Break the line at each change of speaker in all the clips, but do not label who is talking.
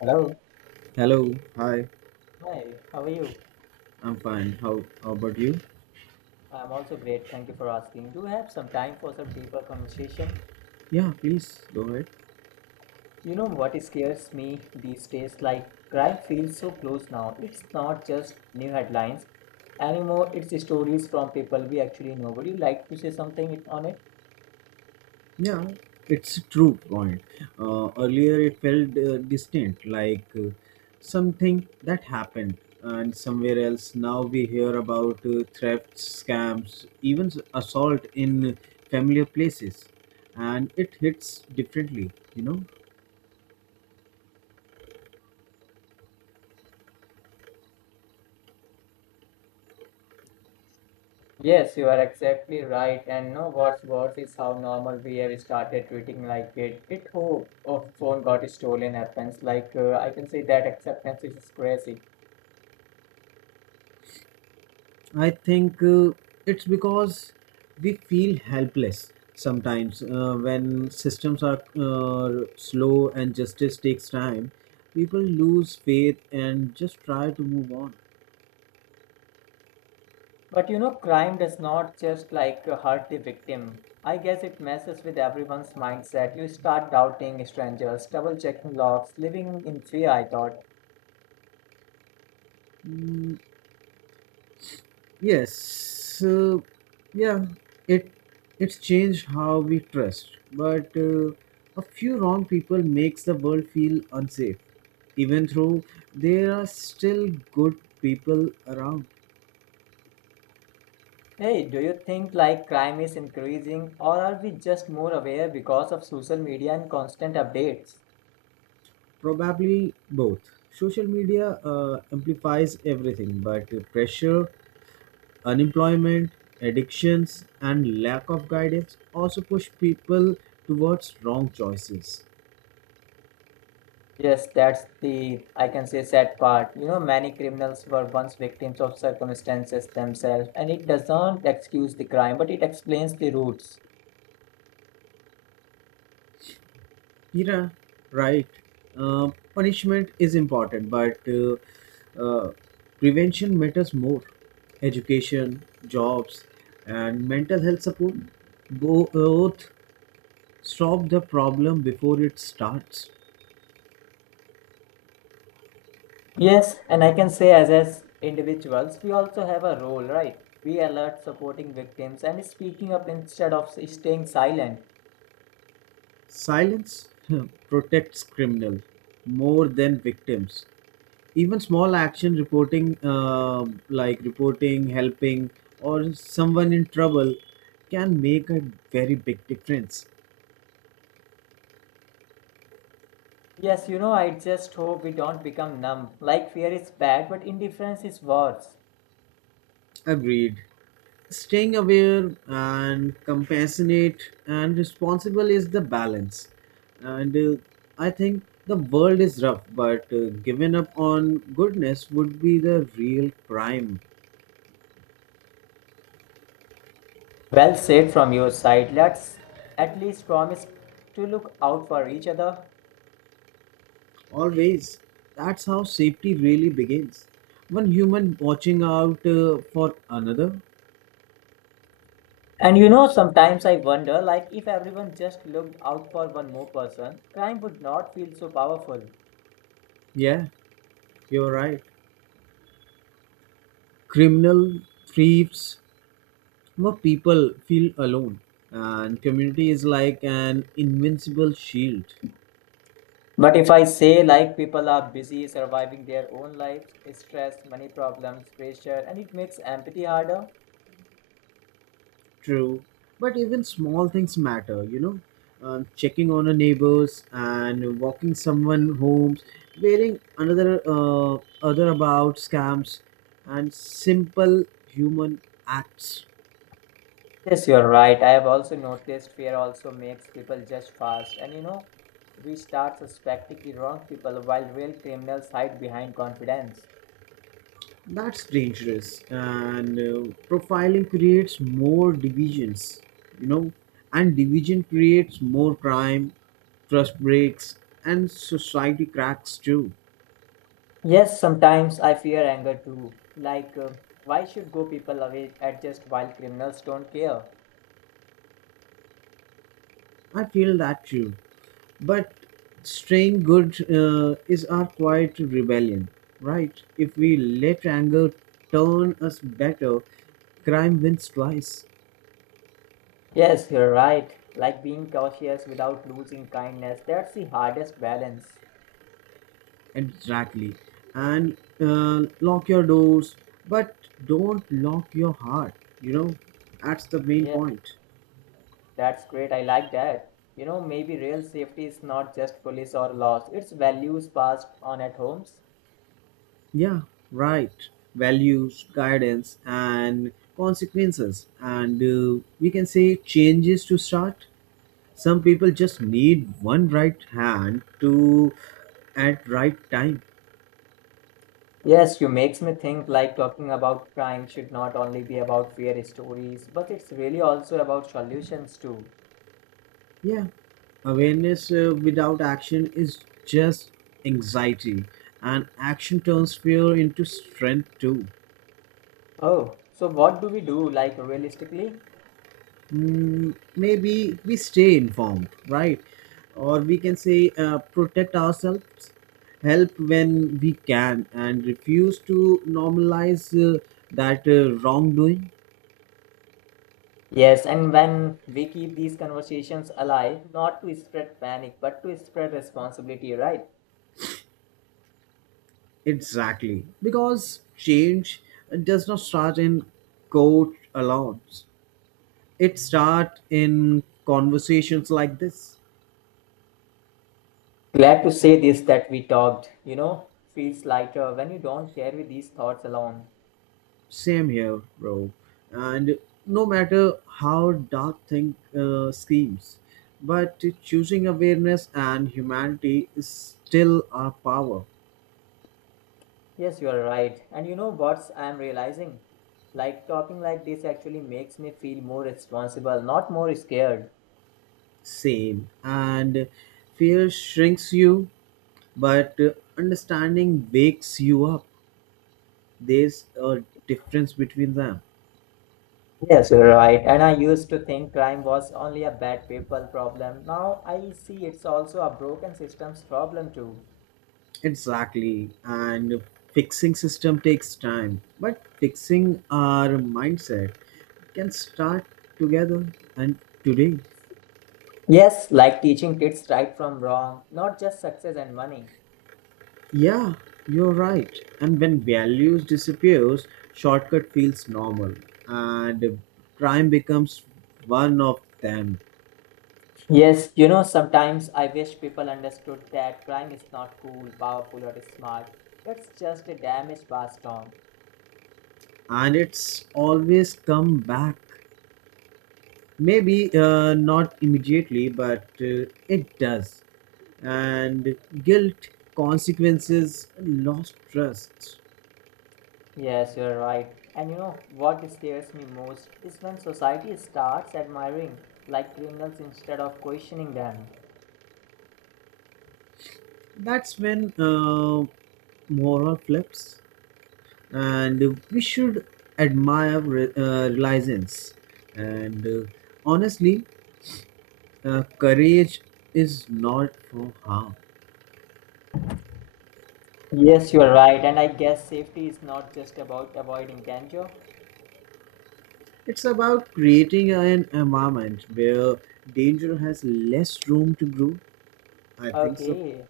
Hello.
Hello, hi,
Hi, how are you?
I'm fine. How about you?
I'm also great. Thank you for asking. Do we have some time for some deeper conversation?
Yeah, please go ahead.
You know what scares me these days? Like crime feels so close now. It's not just new headlines anymore. It's stories from people we actually know. Would you like to say something on it?
Yeah, it's a true point. Earlier it felt distant, like something that happened and somewhere else. Now we hear about thefts, scams, assault in familiar places, and it hits differently, you know.
Yes, you are exactly right. And no, what's worse is how normal we have started treating like it. It who oh, phone got stolen happens. Like I can say that acceptance is crazy.
I think it's because we feel helpless sometimes when systems are slow and justice takes time. People lose faith and just try to move on.
But you know, crime does not just like hurt the victim. I guess it messes with everyone's mindset. You start doubting strangers, double checking logs, living in fear. I thought,
Yes, yeah, it it's changed how we trust, but a few wrong people makes the world feel unsafe, even though there are still good people around.
hey, do you think like crime is increasing or are we just more aware because of social media and constant updates?
Probably both. Social media amplifies everything, but pressure, unemployment, addictions, and lack of guidance also push people towards wrong choices.
Yes, that's the, I can say, sad part. You know, many criminals were once victims of circumstances themselves, and it doesn't excuse the crime, but it explains the roots.
Yeah, right. Punishment is important, but uh, prevention matters more. Education, jobs, and mental health support both stop the problem before it starts.
Yes, and I can say as individuals, we also have a role, right? We alert supporting victims and speaking up instead of staying silent.
Silence protects criminals more than victims. Even small action reporting, reporting, helping, or someone in trouble, can make a very big difference.
Yes, you know, I just hope we don't become numb. Like fear is bad, but indifference is worse.
Agreed. Staying aware and compassionate and responsible is the balance. And I think the world is rough, but giving up on goodness would be the real crime.
Well said from your side. Let's at least promise to look out for each other.
Always. That's how safety really begins. One human watching out for another.
And you know, sometimes I wonder, like if everyone just looked out for one more person, crime would not feel so powerful.
Yeah, you're right. Criminal, thieves, more people feel alone. And community is like an invincible shield.
But if I say like people are busy surviving their own lives, stress, money problems, pressure, and it makes empathy harder.
True. But even small things matter, you know. Checking on a neighbors and walking someone homes, wearing another other about scams and simple human acts.
Yes, you're right. I have also noticed fear also makes people judge fast. And you know, we start suspecting the wrong people while real criminals hide behind confidence.
That's dangerous, and profiling creates more divisions, you know, and division creates more crime, trust breaks, and society cracks too.
Yes, sometimes I fear anger too. Like, why should go people away at just while criminals don't care?
I feel that too. But staying good is our quiet rebellion, right? If we let anger turn us better, crime wins twice.
Yes, you're right. Like being cautious without losing kindness, that's the hardest balance.
Exactly. And lock your doors, but don't lock your heart. You know, that's the main
Yeah.
point.
That's great. I like that. You know, maybe real safety is not just police or laws, it's values passed on at homes.
Yeah, right. Values, guidance, and consequences. And we can say changes to start. Some people just need one right hand to at right time.
Yes, you makes me think like talking about crime should not only be about fear stories, but it's really also about solutions too.
Yeah, awareness without action is just anxiety, and action turns fear into strength too.
Oh, so what do we do like realistically?
Mm, maybe we stay informed, right? Or we can say protect ourselves, help when we can, and refuse to normalize that wrongdoing.
Yes, and when we keep these conversations alive, not to spread panic, but to spread responsibility, right?
Exactly. Because change does not start in court alone, it starts in conversations like this.
Glad to say this that we talked, you know, feels lighter when you don't carry these thoughts alone.
Same here, bro. And no matter how dark thing schemes, but choosing awareness and humanity is still our power.
Yes, you are right. And you know what I'm realizing? Like talking like this actually makes me feel more responsible, not more scared.
Same. And fear shrinks you, but understanding wakes you up. There's a difference between them.
Yes, you're right. And I used to think crime was only a bad people problem. Now I see it's also a broken systems problem too.
Exactly. And fixing system takes time, but fixing our mindset can start together and today.
Yes, like teaching kids right from wrong, not just success and money.
Yeah, you're right. And when values disappears, shortcut feels normal and crime becomes one of them.
Yes, you know, sometimes I wish people understood that crime is not cool, powerful, or smart. It's just a damage passed on.
And it's always come back. Maybe not immediately, but it does. And guilt, consequences, lost trust.
Yes, you're right. And you know what scares me most is when society starts admiring like criminals instead of questioning them.
That's when moral flips. And we should admire resilience. And honestly, courage is not for harm.
Yes, you're right. And I guess safety is not just about avoiding danger.
It's about creating an environment where danger has less room to grow. I think so,
Okay.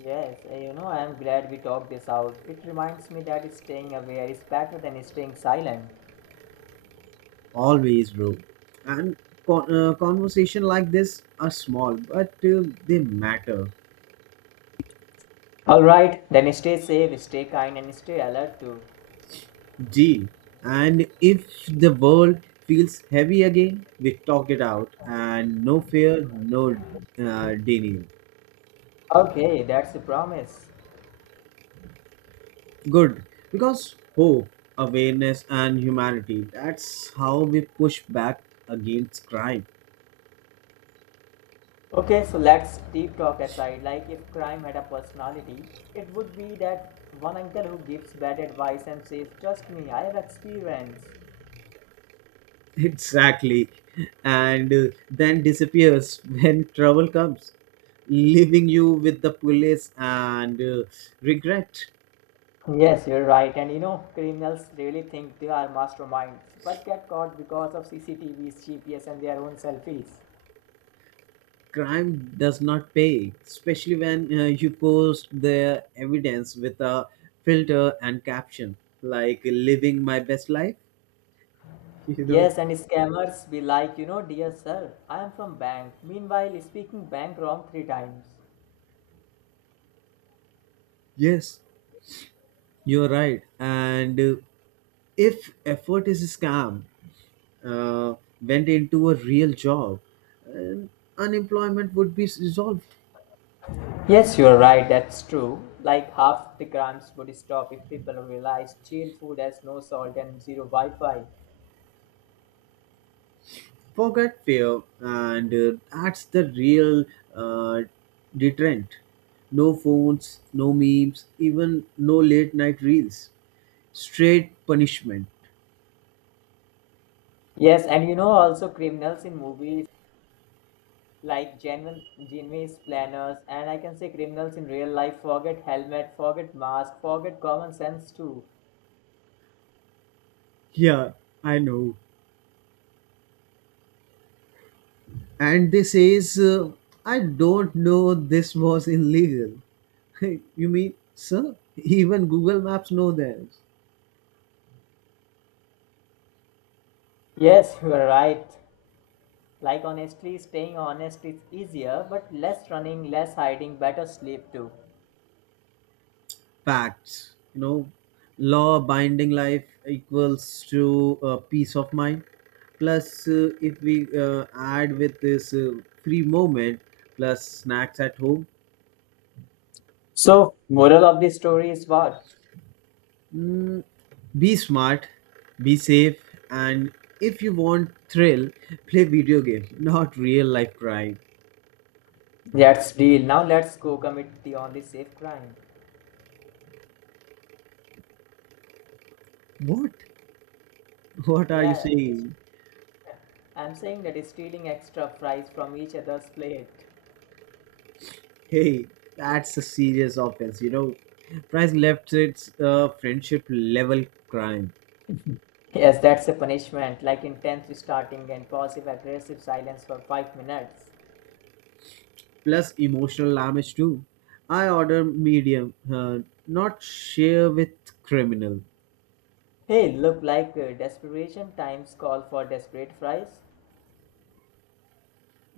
Yes, eh, you know, I am glad we talked this out. It reminds me that staying aware is better than staying silent.
always, bro. And conversation like this are small, but they matter.
All right, then stay safe, stay kind, and stay alert too.
D. And if the world feels heavy again, we talk it out and no fear, no denial.
Okay, that's a promise.
Good. Because hope, awareness, and humanity, that's how we push back against crime.
Okay, so let's deep talk aside. Like, if crime had a personality, it would be that one uncle who gives bad advice and says, Trust me, I have experience.
Exactly. And then disappears when trouble comes, leaving you with the police and regret.
Yes, you're right. And you know, criminals really think they are masterminds, but get caught because of CCTVs, GPS, and their own selfies.
Crime does not pay, especially when you post the evidence with a filter and caption like living my best life. You know,
Yes, and scammers be like, you know, dear sir, I am from bank. Meanwhile, speaking bank wrong three times.
yes, you're right. And if effort is a scam, uh, went into a real job, uh, unemployment would be resolved.
Yes, you are right, that's true. Like half the crimes would stop if people realize jail food has no salt and zero Wi Fi.
Forget fear, and that's the real uh, deterrent. No phones, no memes, even no late night reels, straight punishment.
Yes, and you know, also criminals in movies like genuine planners, and I can say criminals in real life forget helmet, forget mask, forget common sense too.
Yeah, I know. And this is I don't know this was illegal. You mean sir even google maps know this.
Yes, you are right. Like, honestly, staying honest is easier, but less running, less hiding, better sleep too.
Facts, you know. Law binding life equals to peace of mind, plus if we add with this free moment plus snacks at home.
So, moral of the story is what?
Mm, be smart, be safe, and if you want thrill, play video games, not real life crime.
That's deal. Now let's go commit the only safe crime.
What? What are you
Yeah,
saying?
I'm saying that is stealing extra fries from each other's plate.
Hey, that's a serious offense, you know. Price left, it's a friendship level crime.
Yes, that's a punishment, like intense starting and passive aggressive silence for 5 minutes.
Plus emotional damage too. I order medium, not share with criminal.
Hey, look like desperation times call for desperate fries.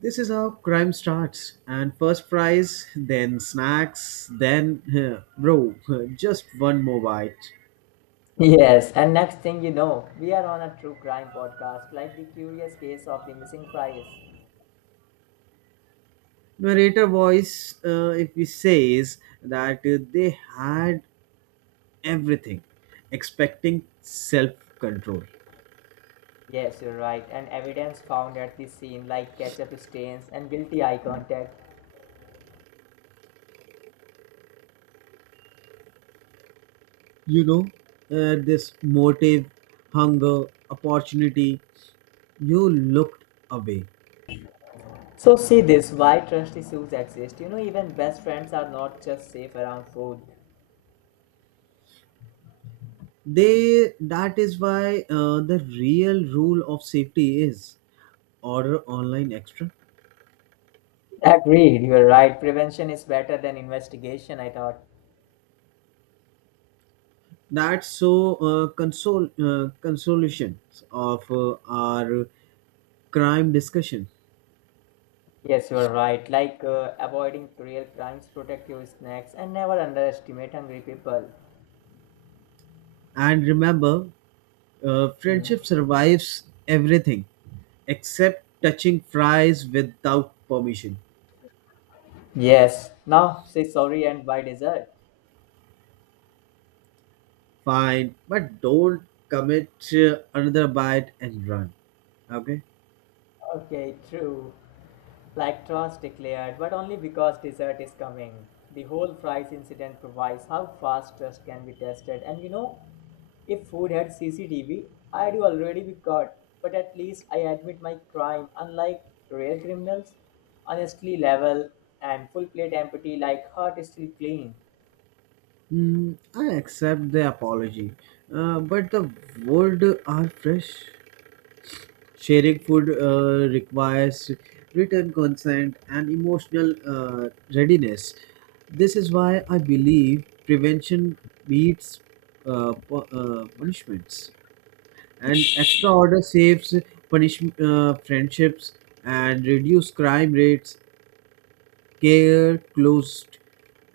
This is how crime starts. And first fries, then snacks, then bro, just one more bite.
Yes, and next thing you know, we are on a true crime podcast, like the curious case of the missing fries.
Narrator voice, if he says that they had everything, expecting self control.
Yes, you're right, and evidence found at the scene, like ketchup stains and guilty eye contact.
You know, this motive, hunger, opportunity, you looked away.
So see this why trust issues exist. You know, even best friends are not just safe around food.
They, that is why the real rule of safety is order online extra.
Agreed, you are right. Prevention is better than investigation, I thought.
That's so console consolation of our crime discussion.
Yes, you are right. Like avoiding real crimes, protect your snacks, and never underestimate hungry people.
And remember,
Hmm.
friendship survives everything except touching fries without permission.
Yes. Now say sorry and buy dessert.
Fine, but don't commit another bite and run, okay.
Okay, true. Like trust declared, but only because dessert is coming. The whole fries incident provides how fast trust can be tested. And you know, if food had CCTV, I'd already be caught. But at least I admit my crime, unlike real criminals. Honestly, level and full plate empty like heart is still clean.
Mm, I accept the apology, but the world are fresh. Sharing food requires written consent and emotional readiness. This is why I believe prevention beats punishments, and extra order saves punish friendships and reduce crime rates. Care closed,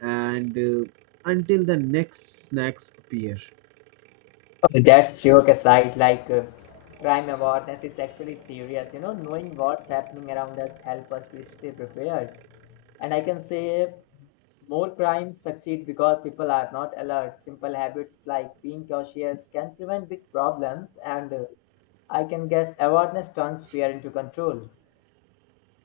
and until the next snacks appear.
Oh, that's joke aside, like crime awareness is actually serious. You know, knowing what's happening around us help us to stay prepared. And I can say more crimes succeed because people are not alert. Simple habits like being cautious can prevent big problems, and I can guess awareness turns fear into control.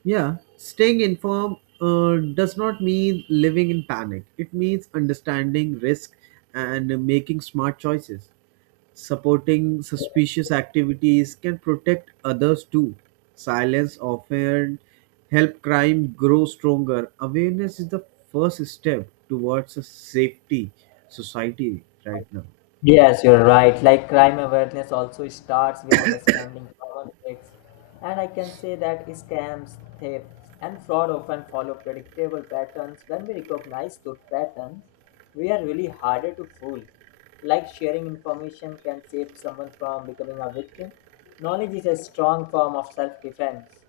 Yeah, staying informed does not mean living in panic. It means understanding risk and making smart choices. Supporting suspicious activities can protect others too. Silence often help crime grow stronger. Awareness is the first step towards a safety society right now.
Yes, you're right. Like crime awareness also starts with understanding common risks. And I can say that scams, thefts, and fraud often follow predictable patterns. When we recognize those patterns, we are really harder to fool. Like sharing information can save someone from becoming a victim. Knowledge is a strong form of self defense.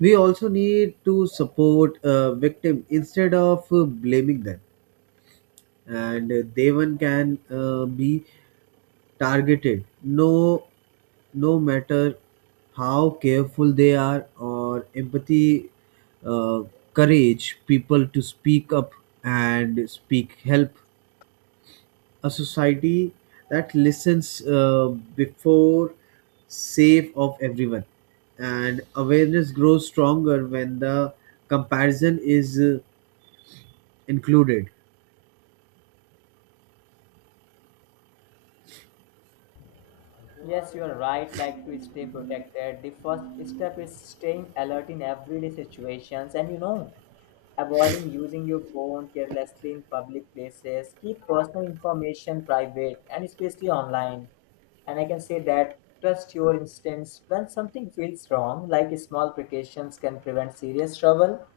We also need to support victim instead of blaming them, and Devan can be targeted, no matter how careful they are, or empathy, uh, courage people to speak up and speak help a society that listens before safe of everyone, and awareness grows stronger when the comparison is included.
Yes, you are right. Like to stay protected, the first step is staying alert in everyday situations. And you know, avoiding using your phone carelessly in public places, keep personal information private and especially online. And I can say that trust your instincts when something feels wrong, like small precautions can prevent serious trouble.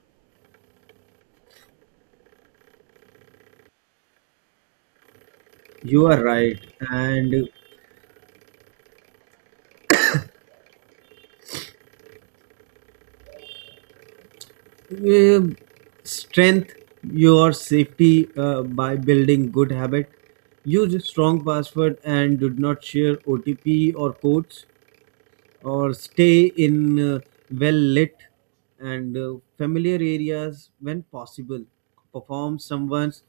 You are right, and uh, strength your safety by building good habit. Use a strong password and do not share OTP or codes, or stay in well lit and familiar areas when possible. Perform someone's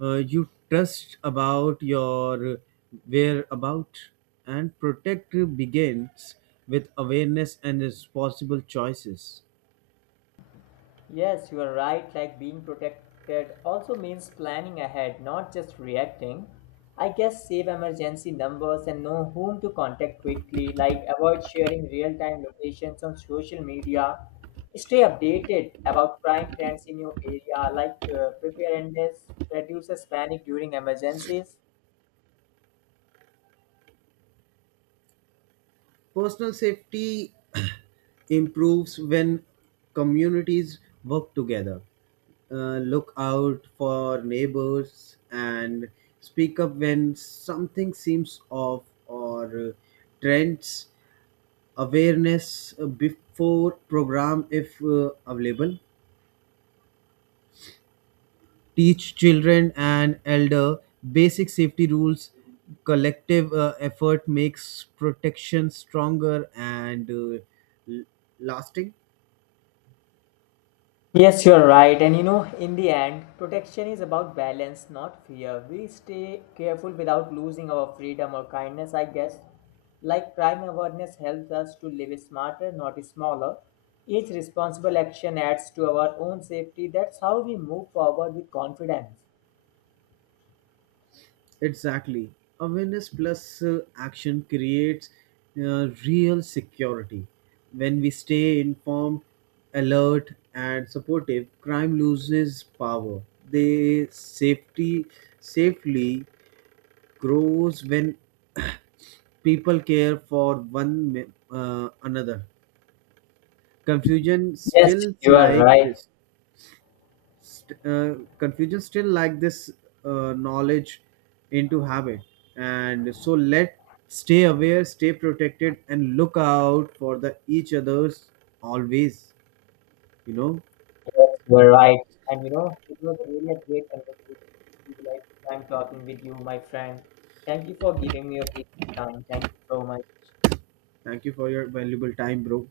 you trust about your whereabout, and protect begins with awareness and responsible choices.
Yes, you are right. Like being protected also means planning ahead, not just reacting. I guess save emergency numbers and know whom to contact quickly, like avoid sharing real time locations on social media. Stay updated about crime trends in your area, like preparedness reduces panic during emergencies.
Personal safety improves when communities work together, look out for neighbors, and speak up when something seems off, or trends awareness before program if available. Teach children and elder basic safety rules. Collective effort makes protection stronger and l- lasting.
Yes, you're right. And you know, in the end, protection is about balance, not fear. We stay careful without losing our freedom or kindness, I guess. Like crime awareness helps us to live smarter, not smaller. Each responsible action adds to our own safety. That's how we move forward with confidence.
Exactly. Awareness plus action creates real security. When we stay informed, alert, and supportive, crime loses power. The safety safely grows when people care for one another. Confusion
Yes,
stills
you are
like
right.
this Confusion still like this, knowledge into habit, and so let stay aware, stay protected, and look out for the each others always, you know.
Yes, you are right. And you know, it was really a great conversation with you. Like I'm talking with you, my friend. Thank you for giving me your precious time. Thank you so much.
Thank you for your valuable time, bro.